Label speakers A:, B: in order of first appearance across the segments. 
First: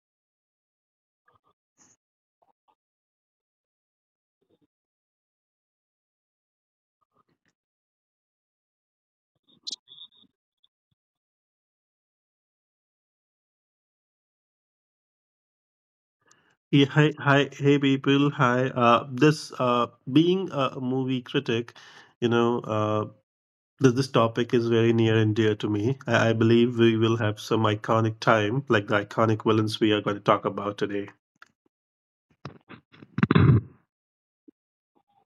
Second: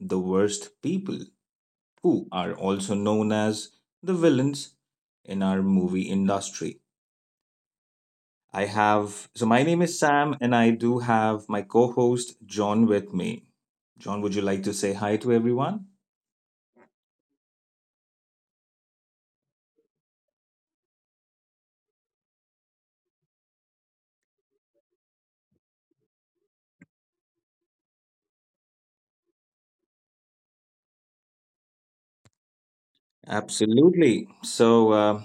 A: the worst people, who are also known as the villains in our movie industry. So my name is Sam, and I do have my co host, John, with me. John, would you like to say hi to everyone?
B: Yeah, hey people. Hi. This being a movie critic, you know, this topic is very near and dear to me. I believe we will have some iconic time, like the iconic villains we are going to talk about today.
A: Absolutely.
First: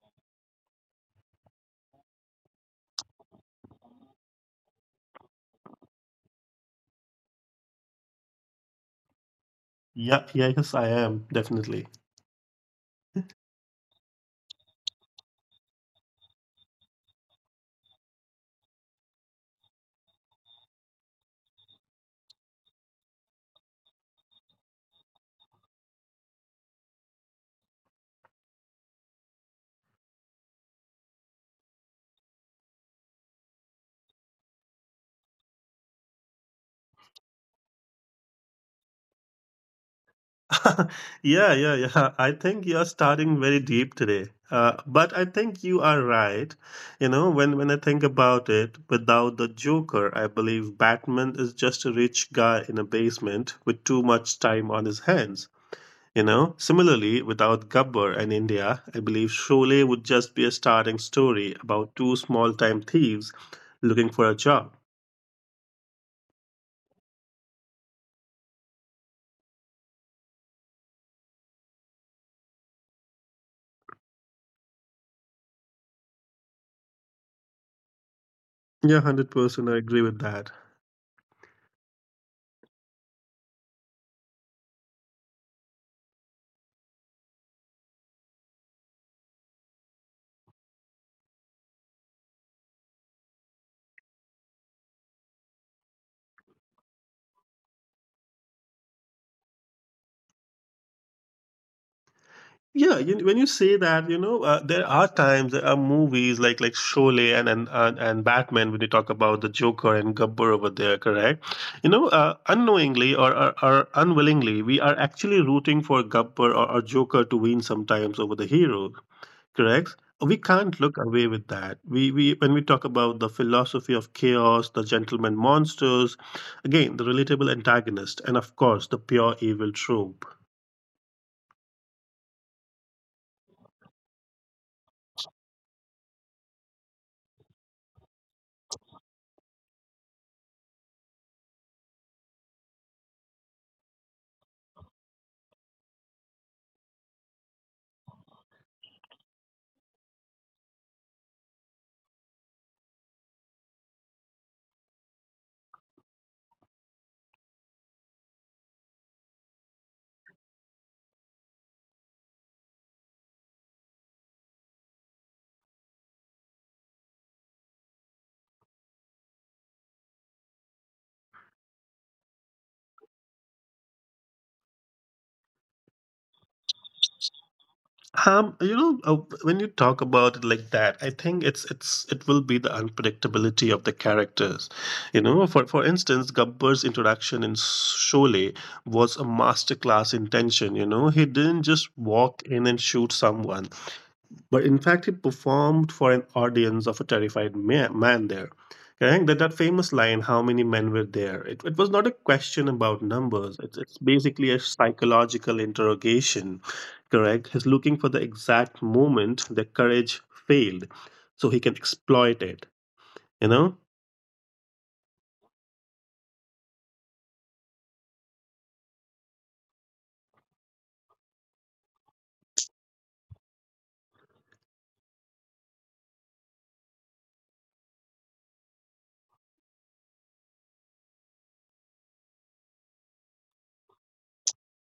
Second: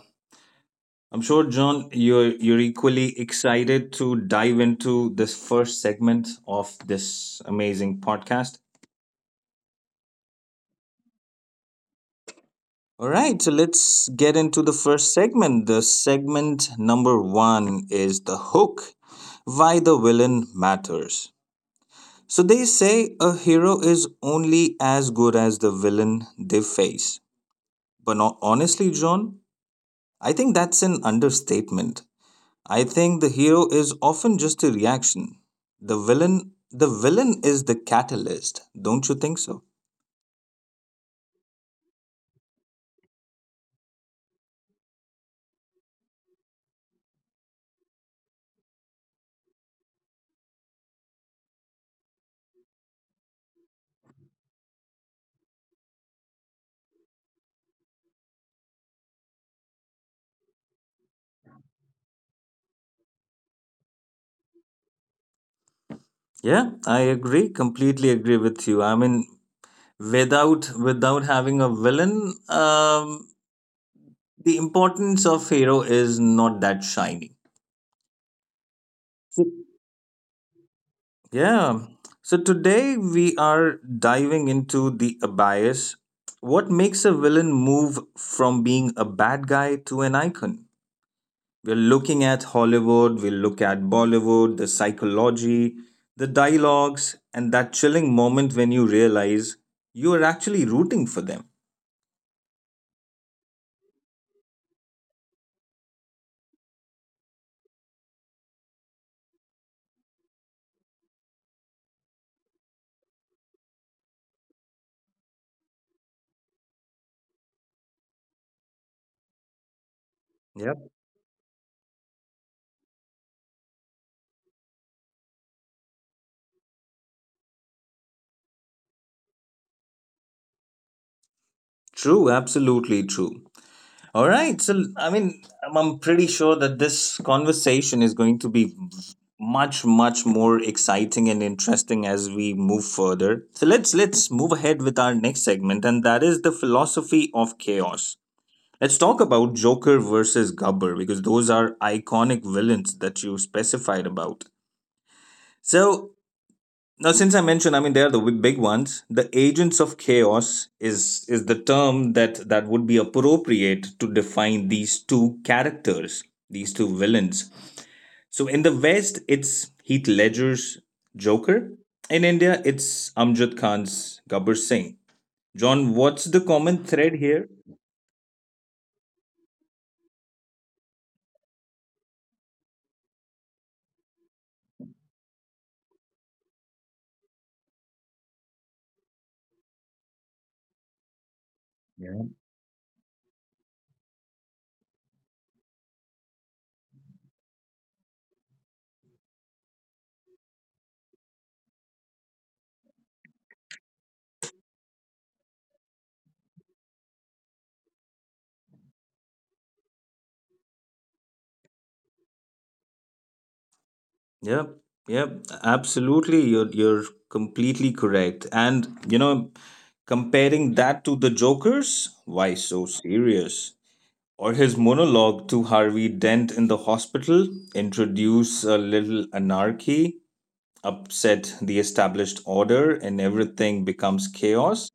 A: I'm sure, John, you're equally excited to dive into this first segment of this amazing podcast.
B: Yeah, yes, I am definitely.
A: All right, so let's get into the first segment. The segment number one is the hook, why the villain matters. So they say a hero is only as good as the villain they face. But honestly, John, I think that's an understatement. I think the hero is often just a reaction. The villain is the catalyst, don't you think so?
B: Yeah. I think you're starting very deep today. But I think you are right. You know, when I think about it, without the Joker, I believe Batman is just a rich guy in a basement with too much time on his hands. You know, similarly, without Gabbar and India, I believe Sholay would just be a starting story about two small time thieves looking for a job.
A: Yeah, I agree, completely agree with you. I mean, without having a villain, the importance of hero is not that shiny.
B: Yeah, 100% I agree with that.
A: Yeah, so today we are diving into the bias, what makes a villain move from being a bad guy to an icon. We're looking at Hollywood, we look at Bollywood, the psychology, the dialogues, and that chilling moment when you realize you are actually rooting for them.
B: Yeah, you, when you say that, you know, there are times there are movies like Sholay and and Batman when you talk about the Joker and Gabbar over there, correct? You know, unknowingly or unwillingly, we are actually rooting for Gabbar or Joker to win sometimes over the hero, correct? We can't
A: Yep.
B: look away with that. We when we talk about the philosophy of chaos, the gentleman monsters, again the relatable antagonist, and of course the pure evil trope.
A: True, absolutely true. All right. So, I mean, I'm pretty sure that this conversation is going to be much, much more exciting and interesting as we move further. So let's move ahead with our next segment, and that is the philosophy of chaos. Let's talk about Joker versus Gubber because those are iconic villains that you specified about. So now, since I mentioned, I mean, they are the big ones. The agents of chaos is the term that would be appropriate to define these two characters, these two villains. So in the West, it's Heath Ledger's Joker. In India, it's Amjad Khan's Gabbar Singh. John, what's the common thread here?
B: You know, when you talk about it like that, I think it's it will be the unpredictability of the characters. You know, for instance, Gabbar's introduction in Sholay was a masterclass in tension. You know, he didn't just walk in and shoot someone but in fact he performed for an audience of a terrified man there. Okay? That famous line, how many men were there? It was not a question about numbers. It's basically a psychological interrogation, correct? He's looking for the exact moment the courage failed so he can exploit it, you know?
A: Yep, yep, absolutely. You're completely correct. And you know, comparing that to the Joker's, "Why so serious?" or his monologue to Harvey Dent in the hospital, "Introduce a little anarchy, upset the established order, and everything becomes chaos.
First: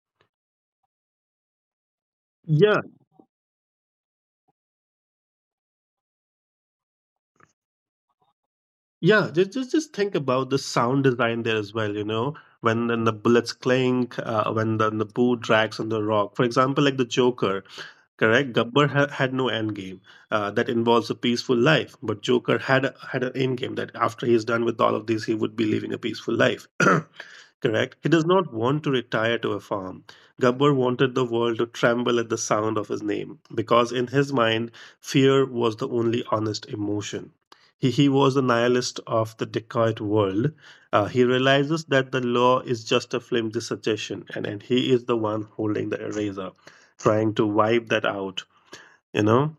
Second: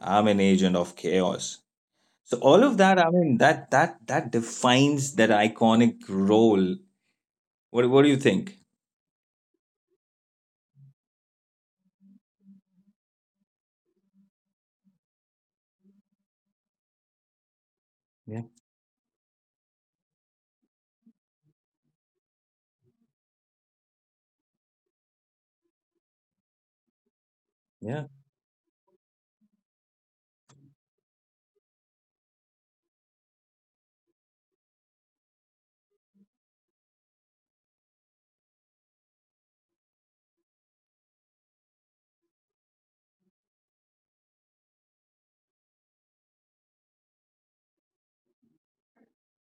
A: I'm an agent of chaos." So all of
B: Yeah,
A: that, I mean, that defines that iconic role. What do you think?
B: yeah. Just think about the sound design there as well, you know? When the bullets clink, when the boo drags on the rock. For example, like the Joker,
A: Yeah,
B: correct. Gabbar had no end game that involves a peaceful life, but Joker had had an end game that after he's done with all of this, he would be living a peaceful life. Correct.
A: yeah.
B: He does not want to retire to a farm. Gabbar wanted the world to tremble at the sound of his name because, in his mind, fear was the only honest emotion. He was the nihilist of the Descartes world. He realizes that the law is just a flimsy suggestion, and he is the one holding the eraser, trying to wipe that out, you know?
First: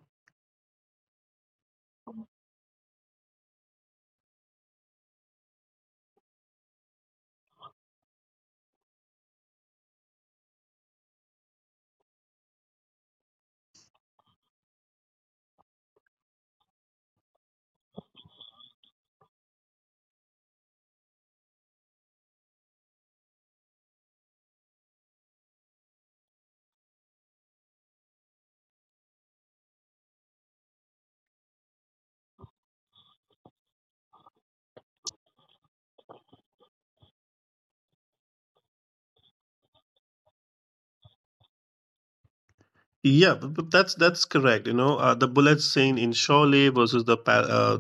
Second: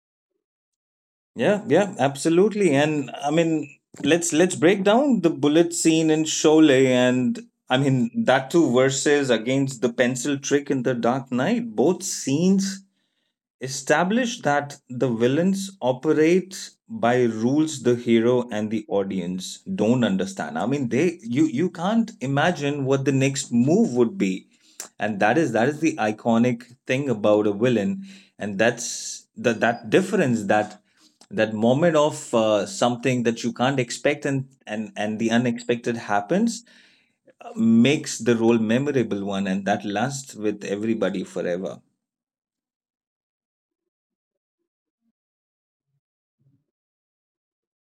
A: Yeah, yeah, absolutely. And I mean, let's break down the bullet scene in Sholay, and I mean that too versus against the pencil trick in The Dark Knight. Both scenes establish that the villains operate by rules the hero and the audience don't understand. I mean, they, you can't imagine what the next move would be, and that is the iconic thing about a villain, and that's the that difference, that that moment of something that you can't expect, and the unexpected happens, makes the role memorable one, and that lasts with everybody forever.
B: Yeah, but that's correct. You know, the bullet scene in Shawley versus the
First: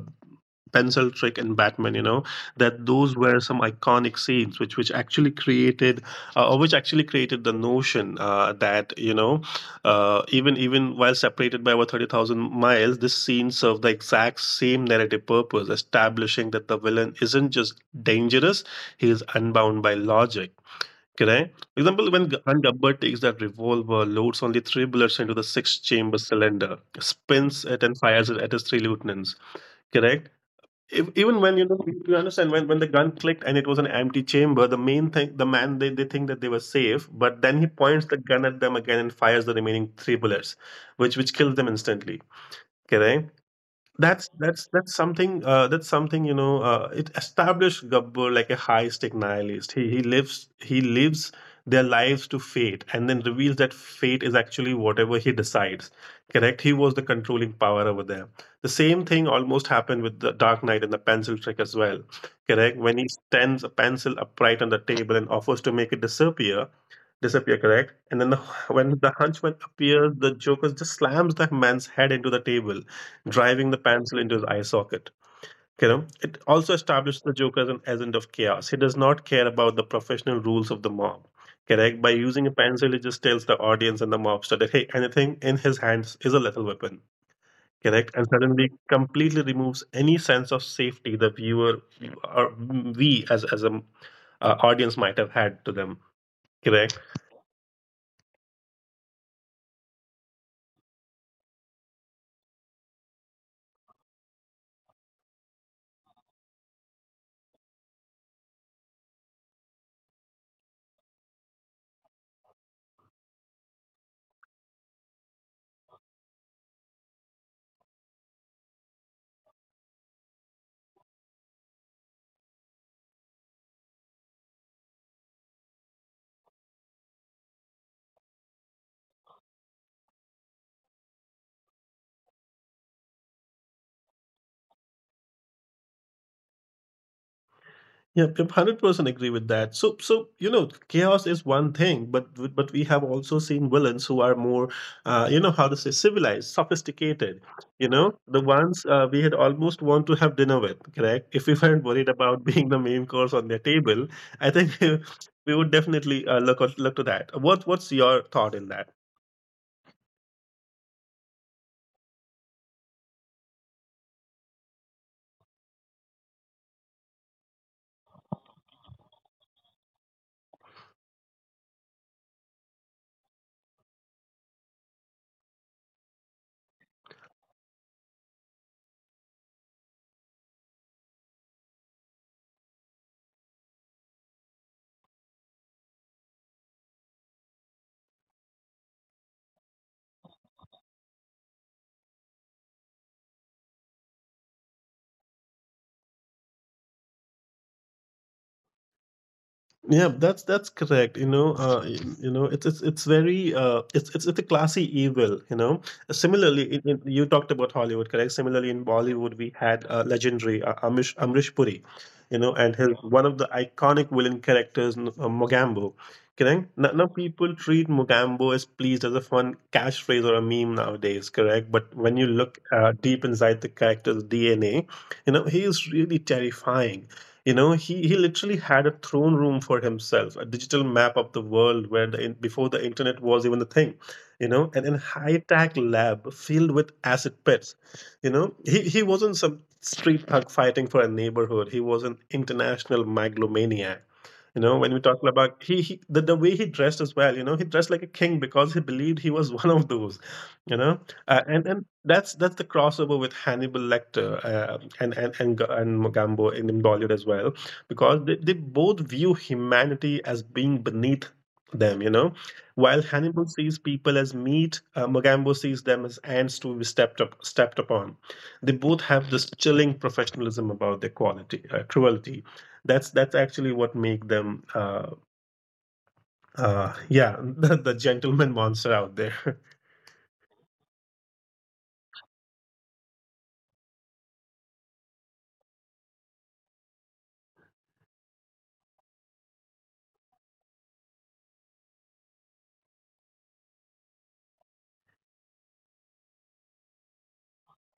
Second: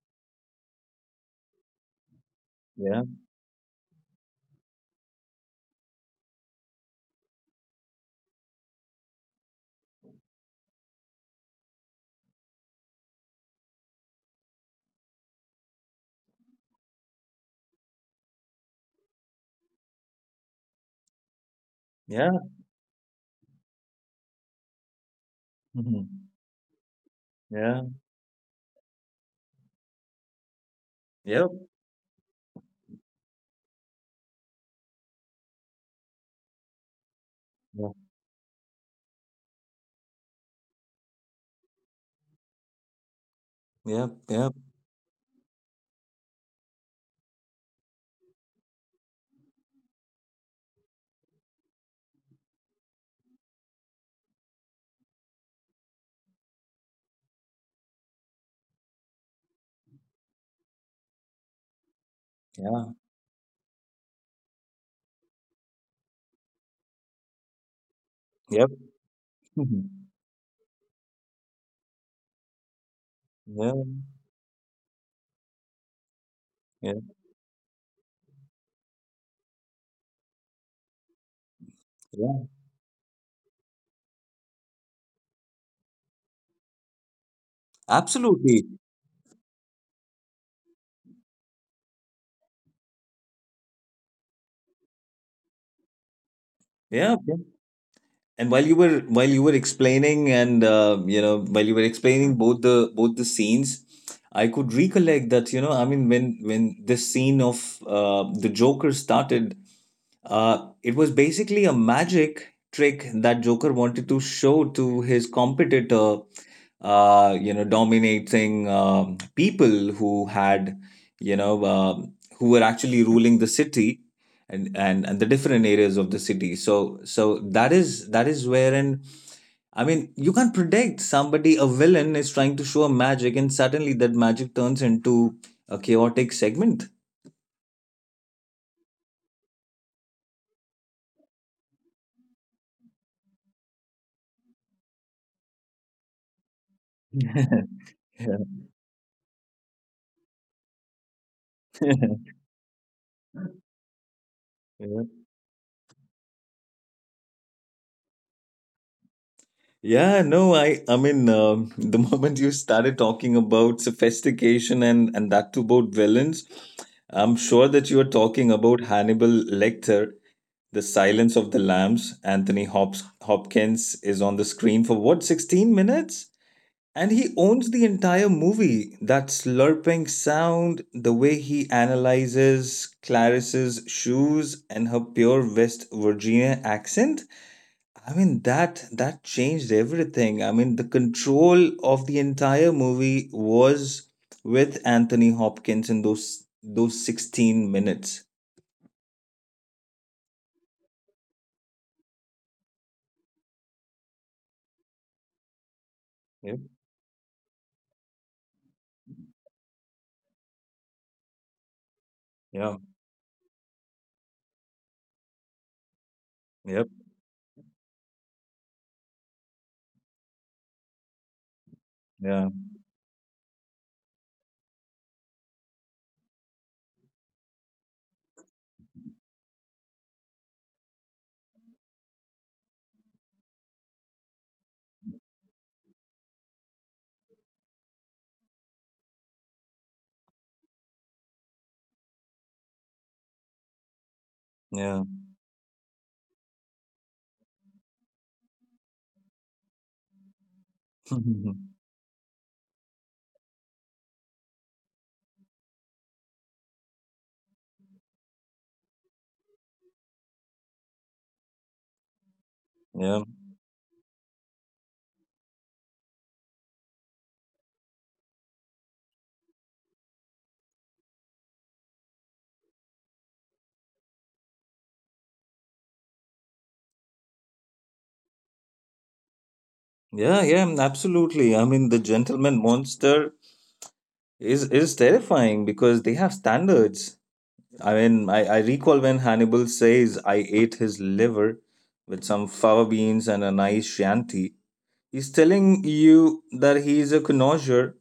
B: pencil trick in Batman, you know, that
A: Yeah,
B: those were some iconic scenes which actually created or which actually created the notion that you know, even while separated by over 30,000 miles, this scene served the exact same narrative purpose, establishing that the villain isn't just dangerous, he is unbound by logic. Correct. For example,
A: yeah.
B: when Gabbar takes that revolver, loads only three bullets into the six-chamber
A: Mhm.
B: cylinder, spins
A: Yeah.
B: it, and fires it at his three lieutenants. Correct. Even
A: Yep.
B: when you know you understand when the gun clicked and it was an empty chamber, the main thing, the man, they think that they were safe, but then he
A: Yep.
B: points the gun at them again and fires the remaining three bullets, which kills them instantly, okay, right?
A: Yep.
B: That's
A: Yep.
B: that's that's something, that's something, you know, it established Gabbar like a high stake nihilist. He lives their lives to fate and then reveals that fate is actually whatever he decides. Correct? He was the controlling power over there. The same thing almost happened with the Dark Knight and the pencil trick as well. Correct?
A: Yeah.
B: When he stands a pencil upright on the table and offers to make it disappear, correct? And then the,
A: Yep.
B: when the henchman
A: Mhm.
B: appears, the Joker just slams that man's head into the table, driving
A: Yeah.
B: the pencil into his eye socket. You know, it also
A: Yeah.
B: establishes the Joker as an agent of chaos. He does not care about the professional rules of the mob. Correct? By
A: Yeah.
B: using a pencil, he just tells the audience and the mobster that hey, anything in his hands is a lethal weapon. Correct? And
A: Absolutely.
B: suddenly completely removes any sense of safety the viewer or we as an audience might have had to them. Correct?
A: Yeah. And while you were explaining, and you know, while you were explaining both the scenes, I could recollect that, you know, I mean, when this scene of the Joker started, it was basically a magic trick that Joker wanted to show to his competitor, you know, dominating people who had, you know, who were actually ruling the city, and the different areas of the city. So so that is wherein, I mean, you can't predict somebody. A villain is trying to show a magic and suddenly that magic turns into a chaotic segment.
B: Yep, 100% agree with that. So you know, chaos is one thing, but we have also seen villains who are more, you know, how to say, civilized, sophisticated.
A: Yeah.
B: You know, the ones we had almost want to have dinner with, correct? If we weren't worried about being the main course on their table, I think
A: Yeah.
B: we would definitely look to that. What what's your thought in that?
A: Yeah, no, I mean, the moment you started talking about sophistication and that too about villains, I'm sure that you are talking about Hannibal Lecter, The Silence of the Lambs. Hopkins is on the screen for what, 16 minutes? And he owns the entire movie. That slurping sound, the way he analyzes Clarice's shoes and her pure West Virginia accent. I mean that that changed everything. I mean the control of the entire movie was with Anthony Hopkins in those 16 minutes.
B: Yeah, that's correct. You know, you know, it's very it's a classy evil. You know,
A: Yep.
B: similarly, you talked about Hollywood, correct? Similarly, in Bollywood, we had legendary Amish Amrish Puri, you know,
A: Yeah.
B: and his one of the iconic villain characters, Mogambo. Correct.
A: Yep.
B: Now people treat Mogambo as pleased as a fun catchphrase or a meme nowadays. Correct. But when you
A: Yeah.
B: look deep inside the character's DNA, you know he is really terrifying. You know, he literally had a throne room for himself, a digital map of the world where the, before the internet was even a thing, you know, and in high-tech lab filled with acid pits. You know, he wasn't some street thug fighting for a neighborhood. He was an international megalomaniac. You know, when we
A: Yeah.
B: talk about the way he dressed as well, you know, he dressed like a king because he believed he was one of those, you know, and
A: Mhm.
B: that's the crossover with Hannibal Lecter and Gambo in Bollywood as well, because they both view humanity as being beneath them. You know, while
A: Yeah,
B: Hannibal sees people as meat, Magambo sees them as ants to be stepped upon. They both have this chilling professionalism about their quality cruelty. That's actually what make them yeah, the gentleman monster out there.
A: yeah, yeah, absolutely. I mean, the gentleman monster is terrifying because they have standards. I mean, I recall when Hannibal says, "I ate his liver with some fava beans and a nice shanty." He's telling you that he is a connoisseur.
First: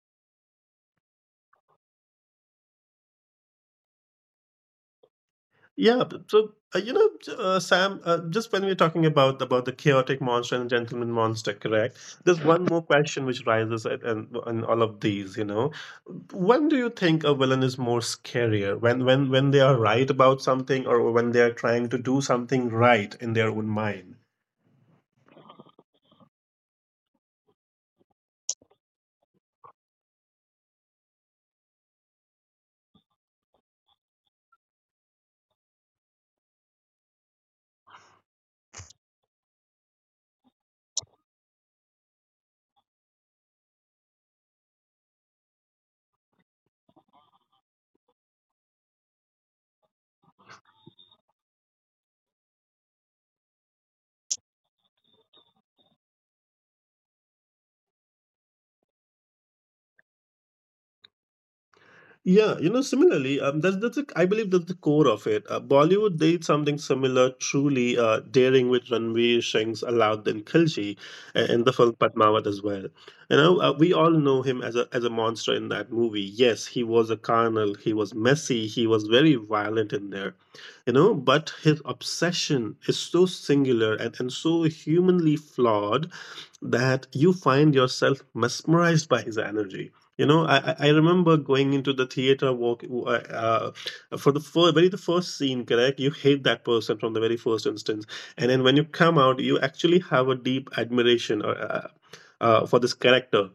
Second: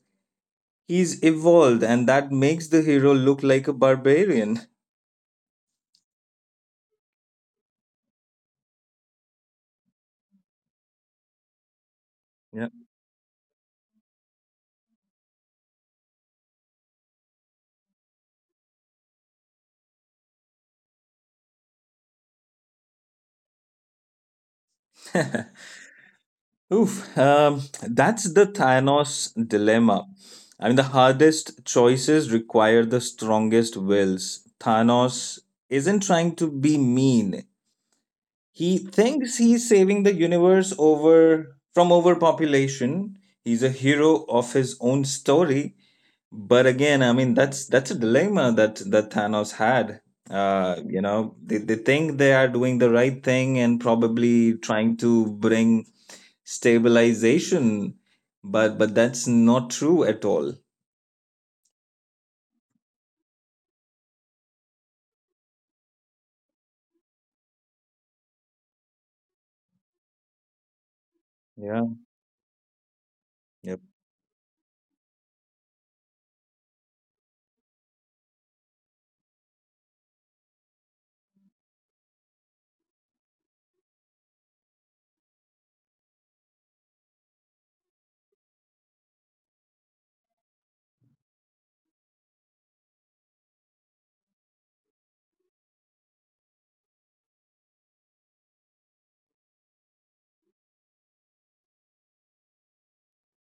A: He's evolved, and that makes the hero look like a barbarian.
B: You know, Sam, just when we're talking about the chaotic monster and gentleman monster, correct? There's one more question which rises at, and all of these. You know, when do you think a villain is more scarier? When they are right about something, or when they are trying to do something right in their own mind?
A: Yeah. Oof, that's the Thanos dilemma. I mean, the hardest choices require the strongest wills. Thanos isn't trying to be mean. He thinks he's saving the universe over from overpopulation. He's a hero of his own story, but again, I mean that's a dilemma that that Thanos had. You know, they think they are doing the right thing and probably trying to bring stabilization, but that's not true at all.
B: Yeah, you know, similarly, I believe that's the core of it. Bollywood did something similar, truly daring, with Ranveer Singh's Alauddin Khilji in the
A: Yeah,
B: film Padmavat as well. You know,
A: Yep.
B: we all know him as a monster in that movie. Yes, he was a carnal, he was messy, he was very violent in there. You know, but his obsession is so singular and so humanly flawed that you find yourself mesmerized by his energy. You know, I remember going into the theater, walk uh, for the very the first scene, correct? You hate that person from the very first instance, and then when you come out, you actually have a deep admiration, for this character,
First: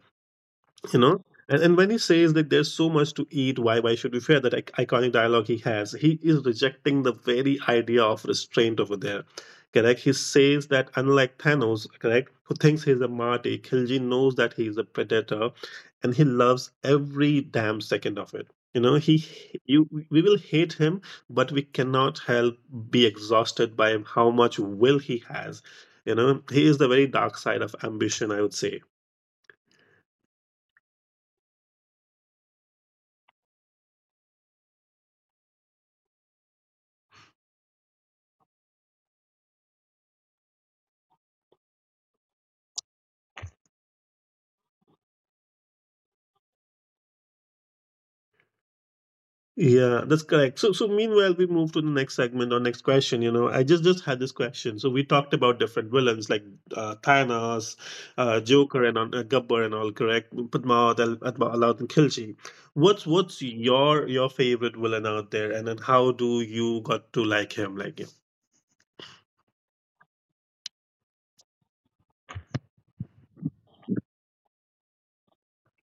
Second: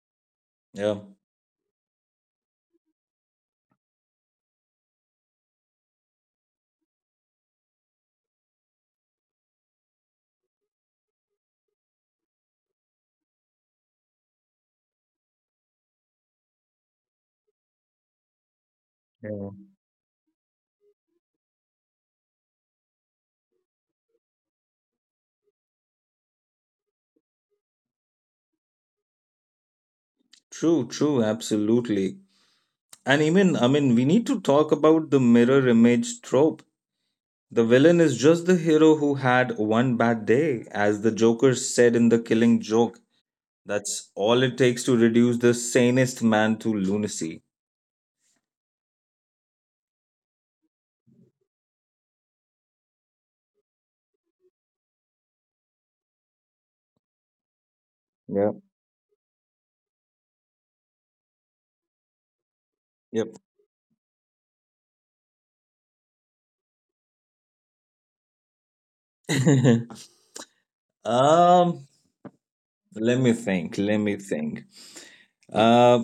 B: you
A: Yeah.
B: know. And and when he says that there's so much to eat, why should we fear, that iconic dialogue he has, he is rejecting the very idea of restraint over there. Correct, he says that, unlike Thanos, correct, who thinks he's a marty, Kilji knows that he's a predator, and he loves every damn second of it. You know, he,
A: Yeah,
B: you, we will hate him, but we cannot help be exhausted by how much will he has. You know, he is the very dark side of ambition, I would say.
A: true, true, absolutely. And even, I mean, we need to talk about the mirror image trope. The villain is just the hero who had one bad day, as the Joker said in the Killing Joke. That's all it takes to reduce the sanest man to lunacy.
B: Yeah, that's correct. So meanwhile, we move to the next segment or next question. You know, I just had this question. So we talked about different villains like Thanos,
A: Yeah.
B: Joker, and Gabbar and all. Correct, Padmavat, Alauddin Khilji.
A: Yep.
B: What's your favorite villain out there, and then how do you got to like him? Like,
A: um, let me think. Let me think. Uh,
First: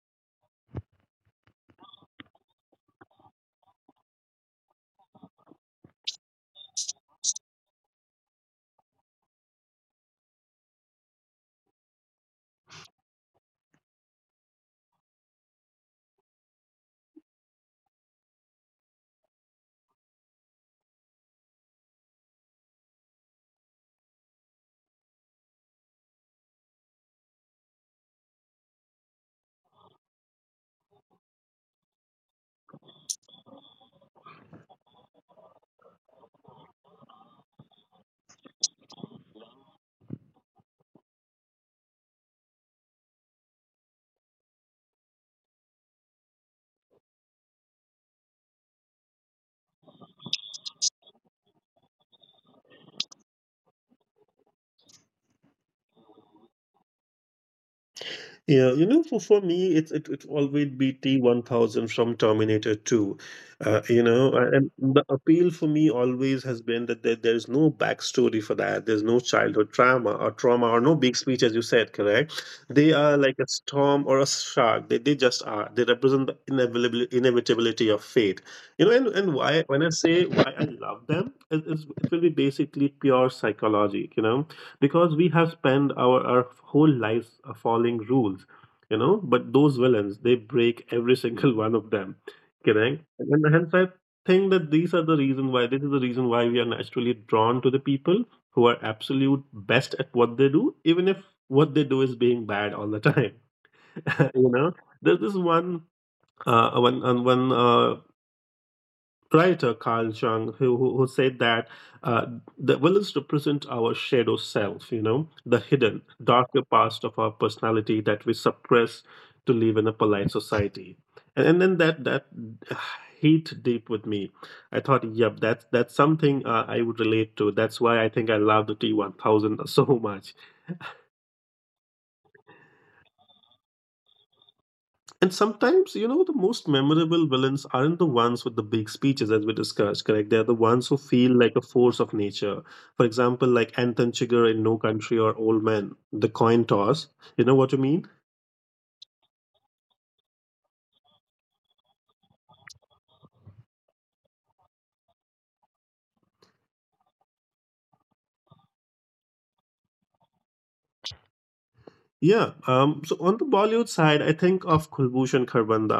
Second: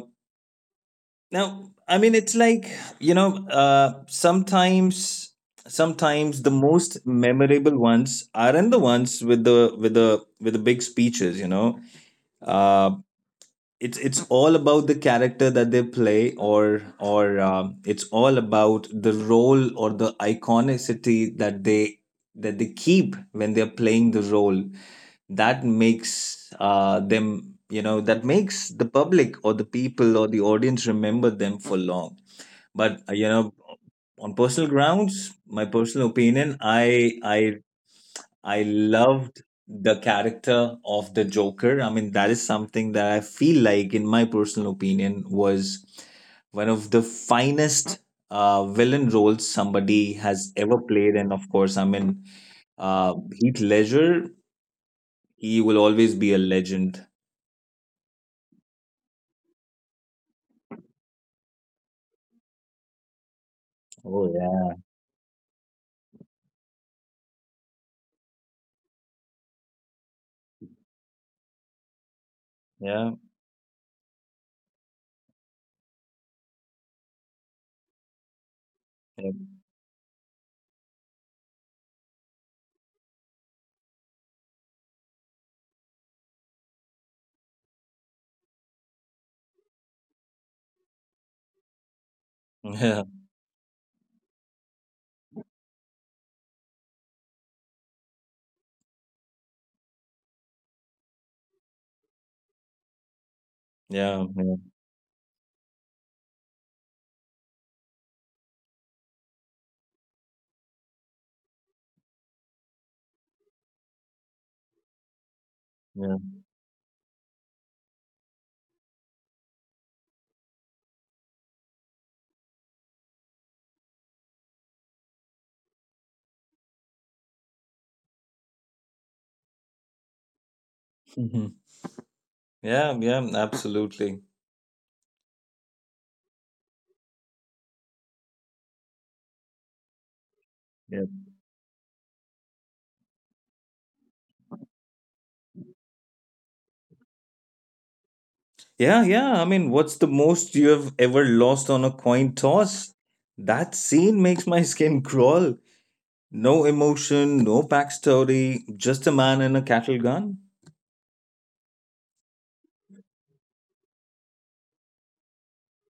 A: Now, I mean, it's like, you know, sometimes the most memorable ones aren't the ones with the with the big speeches, you know. Uh, it's all about the character that they play, or it's all about the role or the iconicity that they keep when they're playing the role, that makes them, you know, that makes the public or the people or the audience remember them for long. But you know, on personal grounds, my personal opinion, I I loved the character of the Joker. I mean, that is something that I feel like, in my personal opinion, was one of the finest villain roles somebody has ever played. And of course, I mean, Heath Ledger, he will always be a legend.
B: yeah, you know, for me, it always be T1000 from Terminator 2. You
A: Oh,
B: know, and
A: yeah.
B: the appeal for me always has been that there's no backstory for that. There's no childhood trauma or no big speech, as you said, correct? They
A: Yeah.
B: are like a storm or a shark. They just are. They represent the inevitability of fate. You know, when I say why I love them, it will be basically pure psychology, you know? Because we have spent our whole lives following rules, you know, but those villains they break every single one of them,
A: Yeah.
B: correct, and hence I think that these are the reason why this is the reason why we are naturally drawn to the people who are absolute best at what they do, even if what they do is being bad all the time.
A: Yeah. Yeah.
B: You
A: Yeah.
B: know, there's this one writer Carl Jung who who said that, uh, the villains represent our shadow self, you know, the hidden,
A: Yeah.
B: darker past of our personality that we suppress to live in a polite society. And then that hit deep with me. I thought, yep, that's something I would relate to. That's why I think I love the T 1000 so much.
A: Mhm. Yeah. Yeah, absolutely.
B: And sometimes, you know, the most memorable villains aren't the ones with the big speeches, as we discussed, correct? They're the ones who feel like a force of nature. For example, like Anton Chigurh in No Country or Old Man, the coin toss. You know what I mean?
A: Yeah, yeah. I mean, what's the most you have ever lost on a coin toss? That scene makes my skin crawl. No emotion, no backstory, just a man and a cattle gun.
B: Yeah. So on the Bollywood side, I think of Kulbushan Kharbanda uh,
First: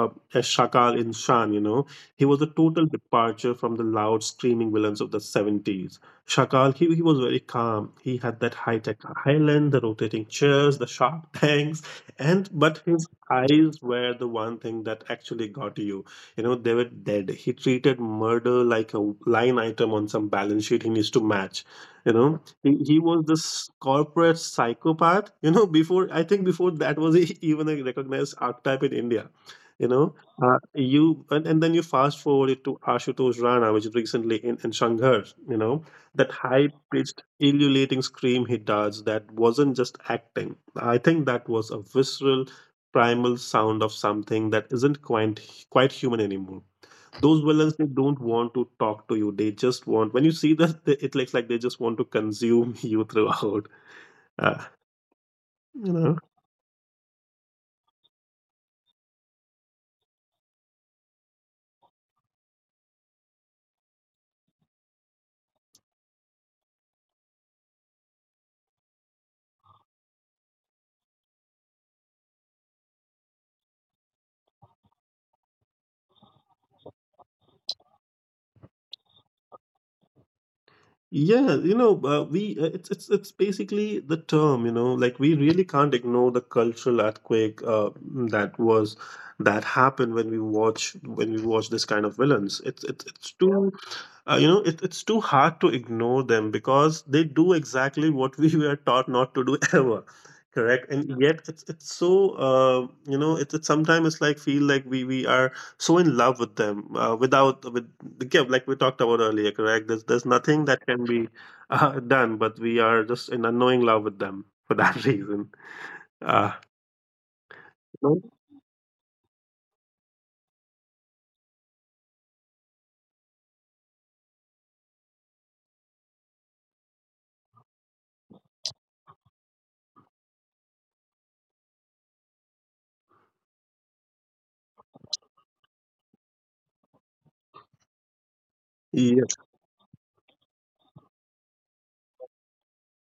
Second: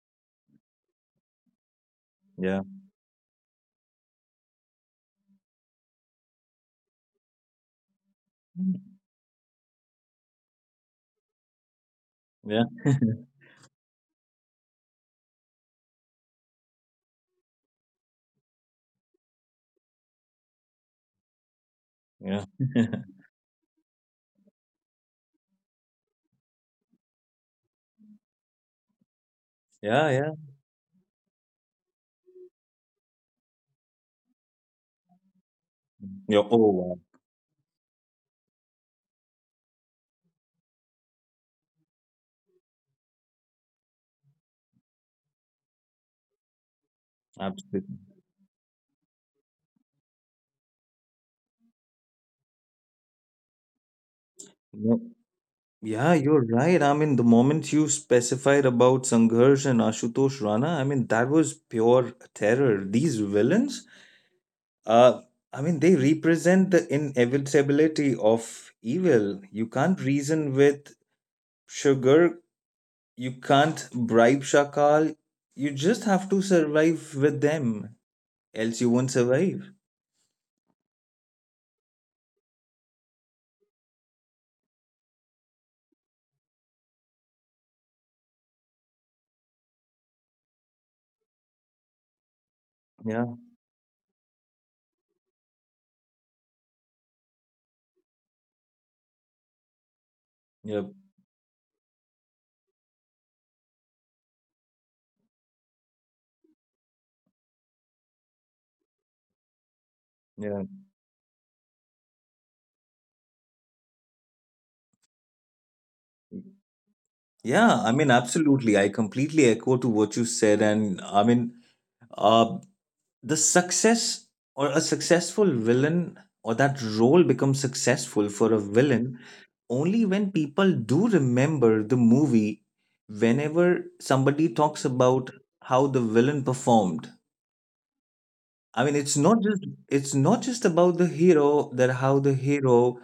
B: uh, as Shakal in Shan. You know, he was a
A: Yeah,
B: total departure from the loud, screaming villains of the 70s. Shakal, he was very calm. He had that high tech island, the rotating chairs, the shark tanks, and
A: yeah,
B: but his eyes were the one thing that actually got you. You know, they were dead. He treated murder like a line item on some balance sheet he needs to match. You know,
A: yeah,
B: he
A: yeah,
B: he was this corporate psychopath, you know, before I think before that was even a recognized archetype in India. You know,
A: yeah.
B: you and then you fast forward it to Ashutosh Rana, which is recently in Shanghai. You know, that
A: Yeah, oh,
B: high
A: wow.
B: pitched ululating scream he does, that wasn't just acting. I think that was a visceral, primal sound of something that isn't quite human anymore. Those villains, they
A: Absolutely.
B: don't want to talk to you, they just want, when you see that it looks like they just want to consume you throughout. uh,
A: No.
B: you
A: Yeah,
B: know,
A: you're right. I mean, the moment you specified about Sangharsh and Ashutosh Rana, I mean, that was pure terror. These villains, Uh, I mean, they represent the inevitability of evil. You can't reason with sugar, you can't bribe Shakal. You just have to survive with them, else you won't survive.
B: yeah, you know, we it's basically the term, you know, like we really can't ignore the cultural earthquake, that was that happened when we watch this kind of villains.
A: Yeah,
B: It's too, you know, it, it's too hard to ignore them because they do exactly what we were taught not to do ever. Correct,
A: yep,
B: and yeah, yet it's so, you know, it's sometimes it's like feel like we are so in love with them, without with the gift like we talked about earlier. Correct, there's nothing
A: yeah.
B: that can be done, but we are just in unknowing love with them for that reason. Uh,
A: Yeah, I
B: you
A: mean,
B: know?
A: absolutely. I completely echo to what you said. And I mean, uh, the success or a successful villain, or that role becomes successful for a villain, only when people do remember the movie. Whenever somebody talks about how the villain performed, I mean, it's not just, it's not just about the hero, that how the hero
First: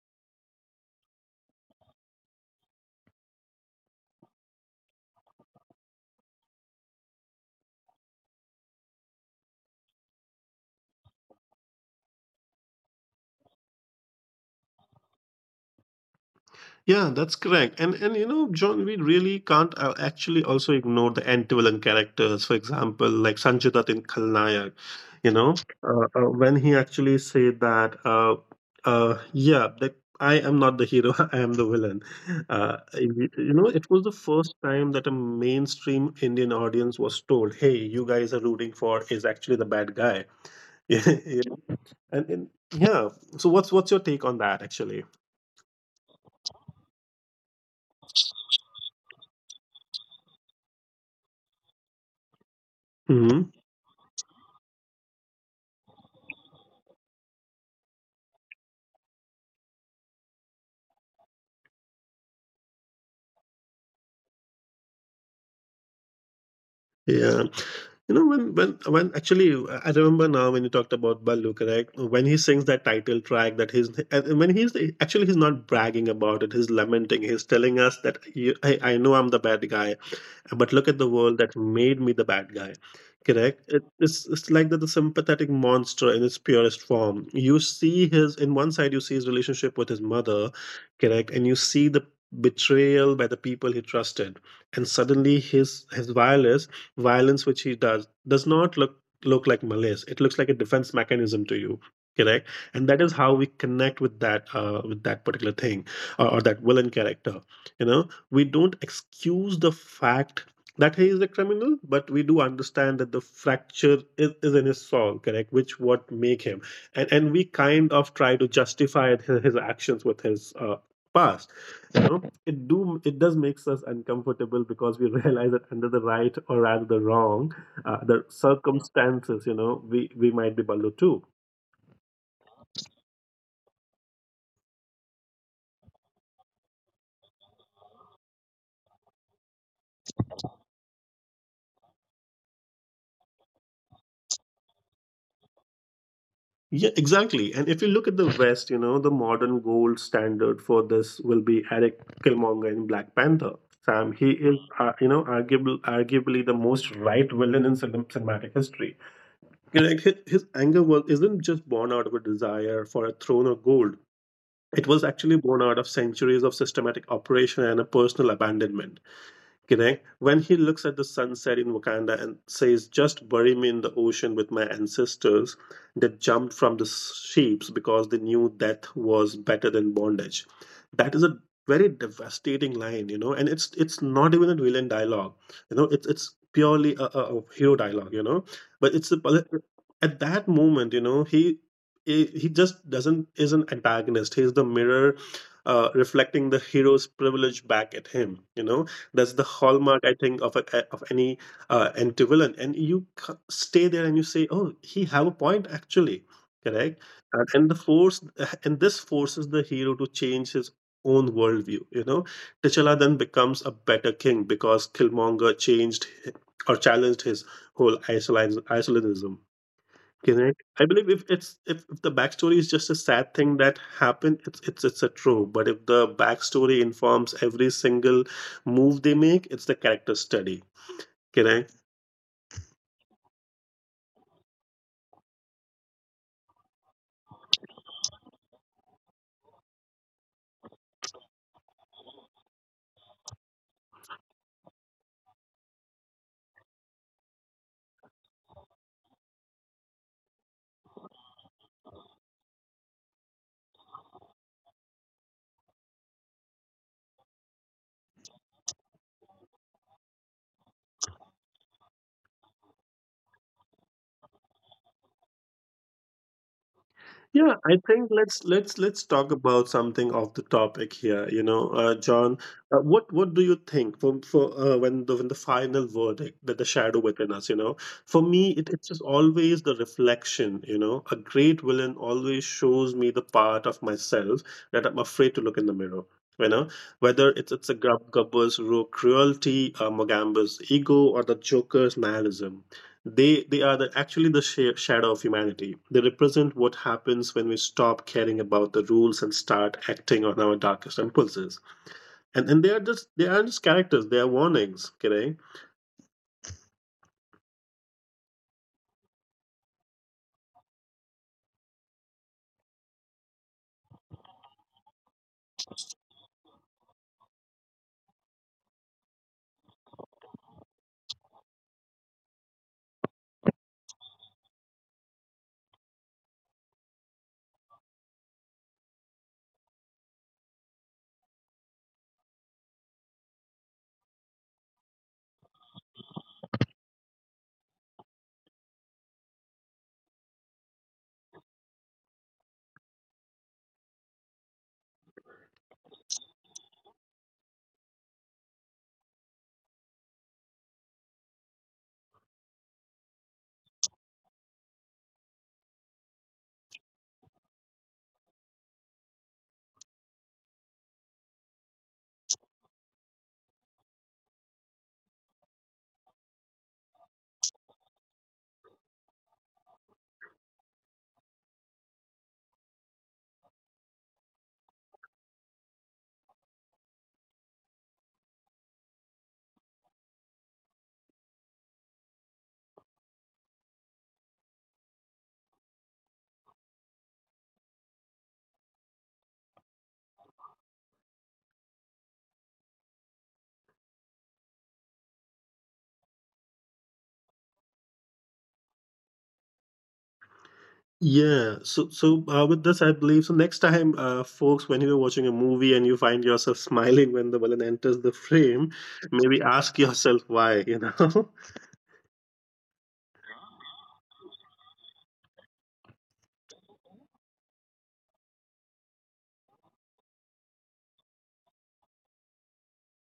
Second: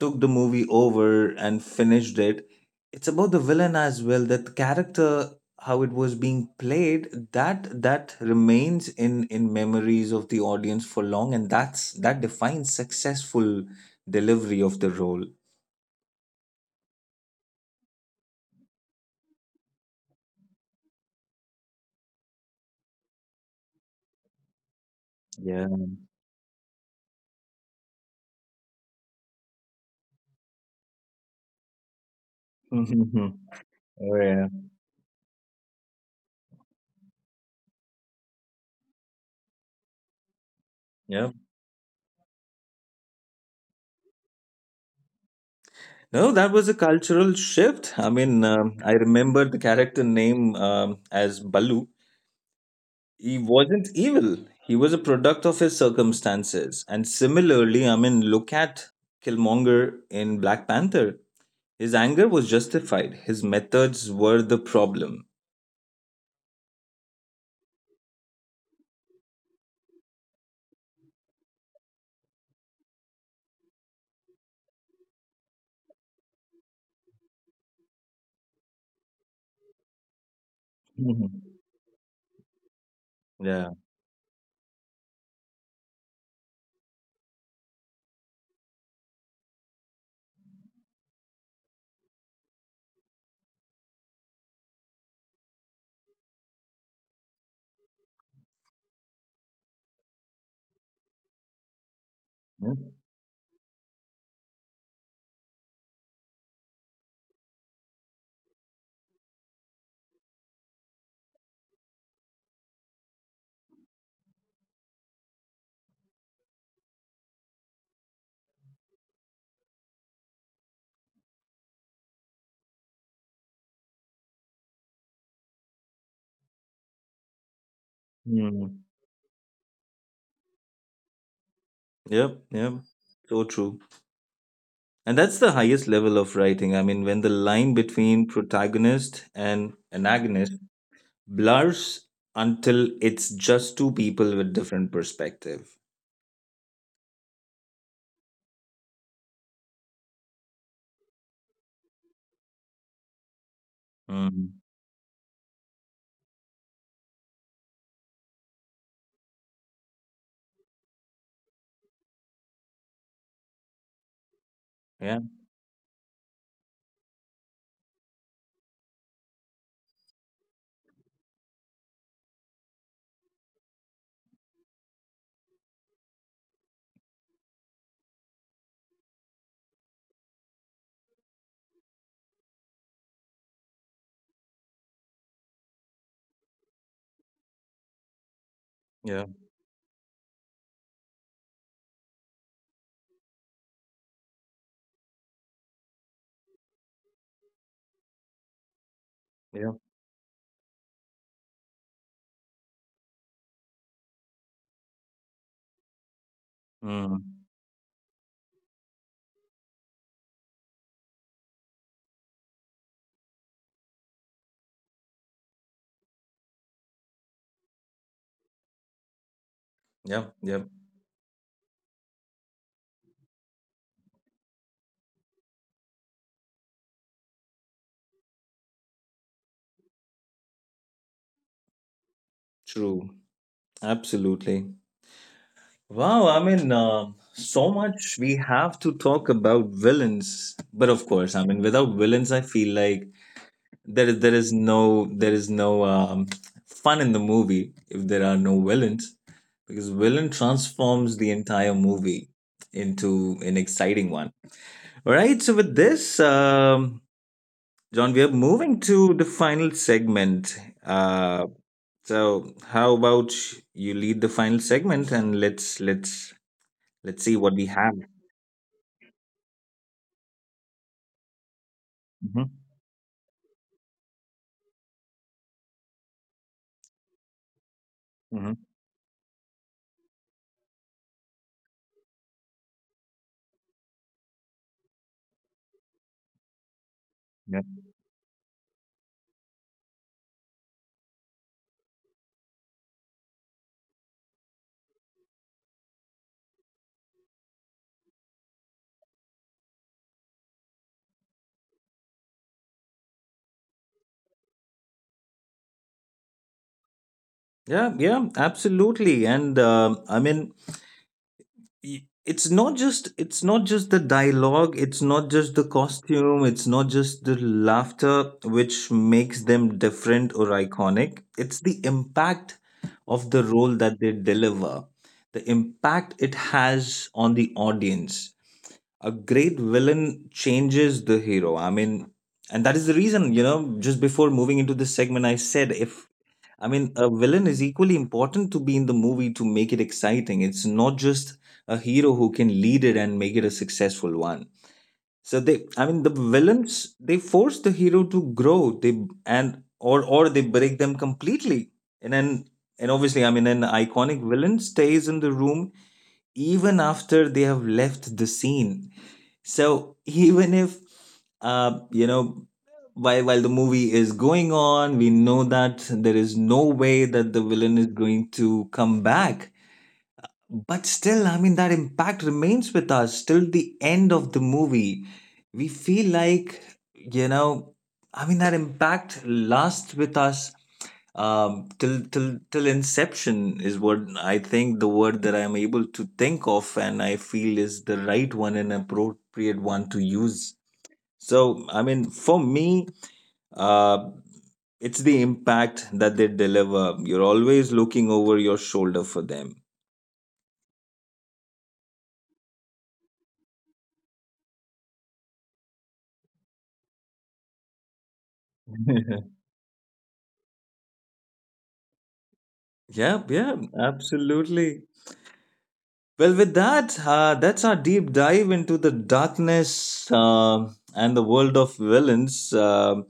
A: took the movie over and finished it. It's about the villain as well. That character, how it was being played, that that remains in memories of the audience for long, and that's that defines successful delivery of the role.
B: Yeah, that's correct. And you know, John, we really can't actually also ignore the anti-villain characters. For example, like Sanjay Dutt in Khalnayak, you know,
A: Yeah.
B: when he actually said that, yeah, that I am not the hero, I am the villain.
A: Mhm.
B: You know, it was the
A: Oh yeah.
B: first time that a mainstream Indian audience was told, "Hey, you guys are rooting for is actually the bad guy."
A: Yeah.
B: Yeah, and yeah. So what's your take on that actually?
A: No, that was a cultural shift. I mean, I remember the character name as Balu. He
B: Hmm.
A: wasn't evil. He was a product of his circumstances. And similarly, I mean, look at Killmonger in Black Panther. His anger was justified. His methods were the problem.
B: Yeah. You know, when actually, I remember now when you talked about Ballu, correct? When he sings that title track, that he's and when he's actually, he's not bragging about it, he's lamenting, he's telling us that I know I'm the bad guy, but look at the world
A: Mhm.
B: that made me the bad guy, correct.
A: Yeah.
B: It's like the sympathetic monster in its purest form. You see his, in one side you see his relationship with his mother, correct, and you see the betrayal by the people he trusted, and suddenly his violence which he does not look like malice, it looks like a defense mechanism to you, correct. And that is how we connect with that, with that particular thing, or that villain character. You know, we don't excuse the fact that he is a criminal, but we do understand that the fracture is in his soul, correct, which what make him. And we kind of try to justify his actions with his past. You know, it does makes us uncomfortable because we realize that under the right, or rather the wrong the
A: Mm-hmm.
B: circumstances, you know, we might be below too.
A: Yep. Yep. So true. And that's the highest level of writing. I mean, when the line between protagonist and antagonist blurs until it's just two people with different perspective.
B: Yeah, exactly. And if you look at the West, you know, the modern gold standard for this will be Eric Killmonger in Black Panther. Sam, he is,
A: Mm.
B: you know, arguably the most right villain in cinematic history. You know, like, his anger was isn't just born out of a desire for a throne of gold. It was
A: Yeah.
B: actually born out of centuries of systematic operation and a personal abandonment. Kinect, when he looks at the sunset in Wakanda and says, "Just bury me in the ocean with my ancestors that jumped from the ships because they knew death was better than bondage." That is a very devastating line, you know, and it's not even a villain dialogue. You know, it's purely a hero dialogue, you know. But it's a,
A: Yeah.
B: at that moment, you know, he just doesn't is an antagonist. He's the mirror, reflecting the hero's privilege back at him. You know, that's the
A: Yeah.
B: hallmark, I think, of a, of any anti villain. And you stay there and you say, "Oh, he have a point actually." Correct.
A: Mm.
B: And this forces the hero to change his own worldview. You know, T'Challa then becomes a better king because Killmonger changed hi- or challenged his whole isolationism.
A: Yep,
B: Correct.
A: yep,
B: I believe if it's if the backstory is just a sad thing that happened, it's a true. But if the backstory informs every single move they make, it's the character study. Correct.
A: true. Absolutely. Wow, I mean, so much we have to talk about villains, but of course, I mean, without villains, I feel like there is there is no there is no fun in the movie if there are no villains, because villain transforms the entire movie into an exciting one. All right, so with this, John, we are moving to the final segment. Uh, So how about you lead the final segment, and let's see what
B: Yeah,
A: we
B: I
A: have.
B: think let's talk about something off the topic here. You know, John,
A: Hmm.
B: what do you think for when the final verdict that the shadow within us? You know, for me,
A: Hmm.
B: it's just always the reflection. You know, a great villain always shows me the part of myself that I'm afraid to look in the mirror. You know, whether
A: Yeah.
B: it's a Gubber's raw cruelty, Mogamba's ego, or the Joker's nihilism. They are the, actually the shadow of humanity. They represent what happens when we stop caring about the rules and start acting on our darkest impulses. And they are just they aren't just characters. They are warnings. Okay.
A: Yeah, yeah, absolutely. And I mean, it's not just, it's not just the dialogue, it's not just the costume, it's not just the laughter which makes them different or iconic. It's the impact of the role that they deliver, the impact it has on the audience. A great villain changes the hero. I mean, and that is the reason, you know, just before moving into this segment, I said if, I mean, a villain is equally important to be in the movie to make it exciting. It's not just a hero who can lead it and make it a successful one. So they, I mean, the villains, they force the hero to grow, they, and or they break them completely. And then, and obviously, I mean, an iconic villain stays in the room even after they have left the scene. So even if, you know, while the movie is going on, we know that there is no way that the villain is going to come back, but still, I mean, that impact remains with us till the end of the movie. We feel like, you know, I mean, that impact lasts with us till till inception is what I think, the word that I'm able to think of and I feel is the right one and appropriate one to use. So I mean, for me, uh it's the impact that they deliver. You're always looking over your shoulder for them.
B: Yeah. So with this, I believe so. Next time, folks, when you're watching a movie and you find yourself smiling when the villain enters the frame, maybe ask yourself why. You know.
A: Yep, yep, absolutely. Well, with that, that's our deep dive into the darkness, and the world of villains.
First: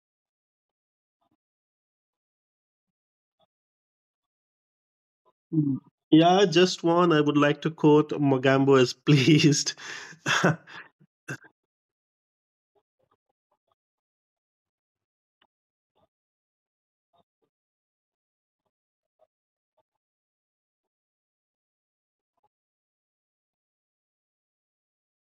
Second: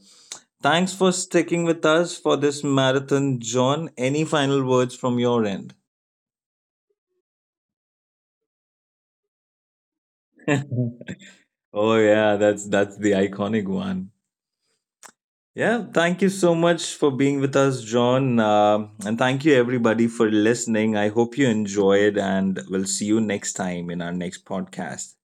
A: Thanks for sticking with us for this marathon, John. Any final words from your end?
B: Mm. Yeah, just one. I would like to quote Mogambo as pleased.
A: Oh yeah, that's the iconic one. Yeah, thank you so much for being with us, John. And thank you everybody for listening. I hope you enjoyed, and we'll see you next time in our next podcast.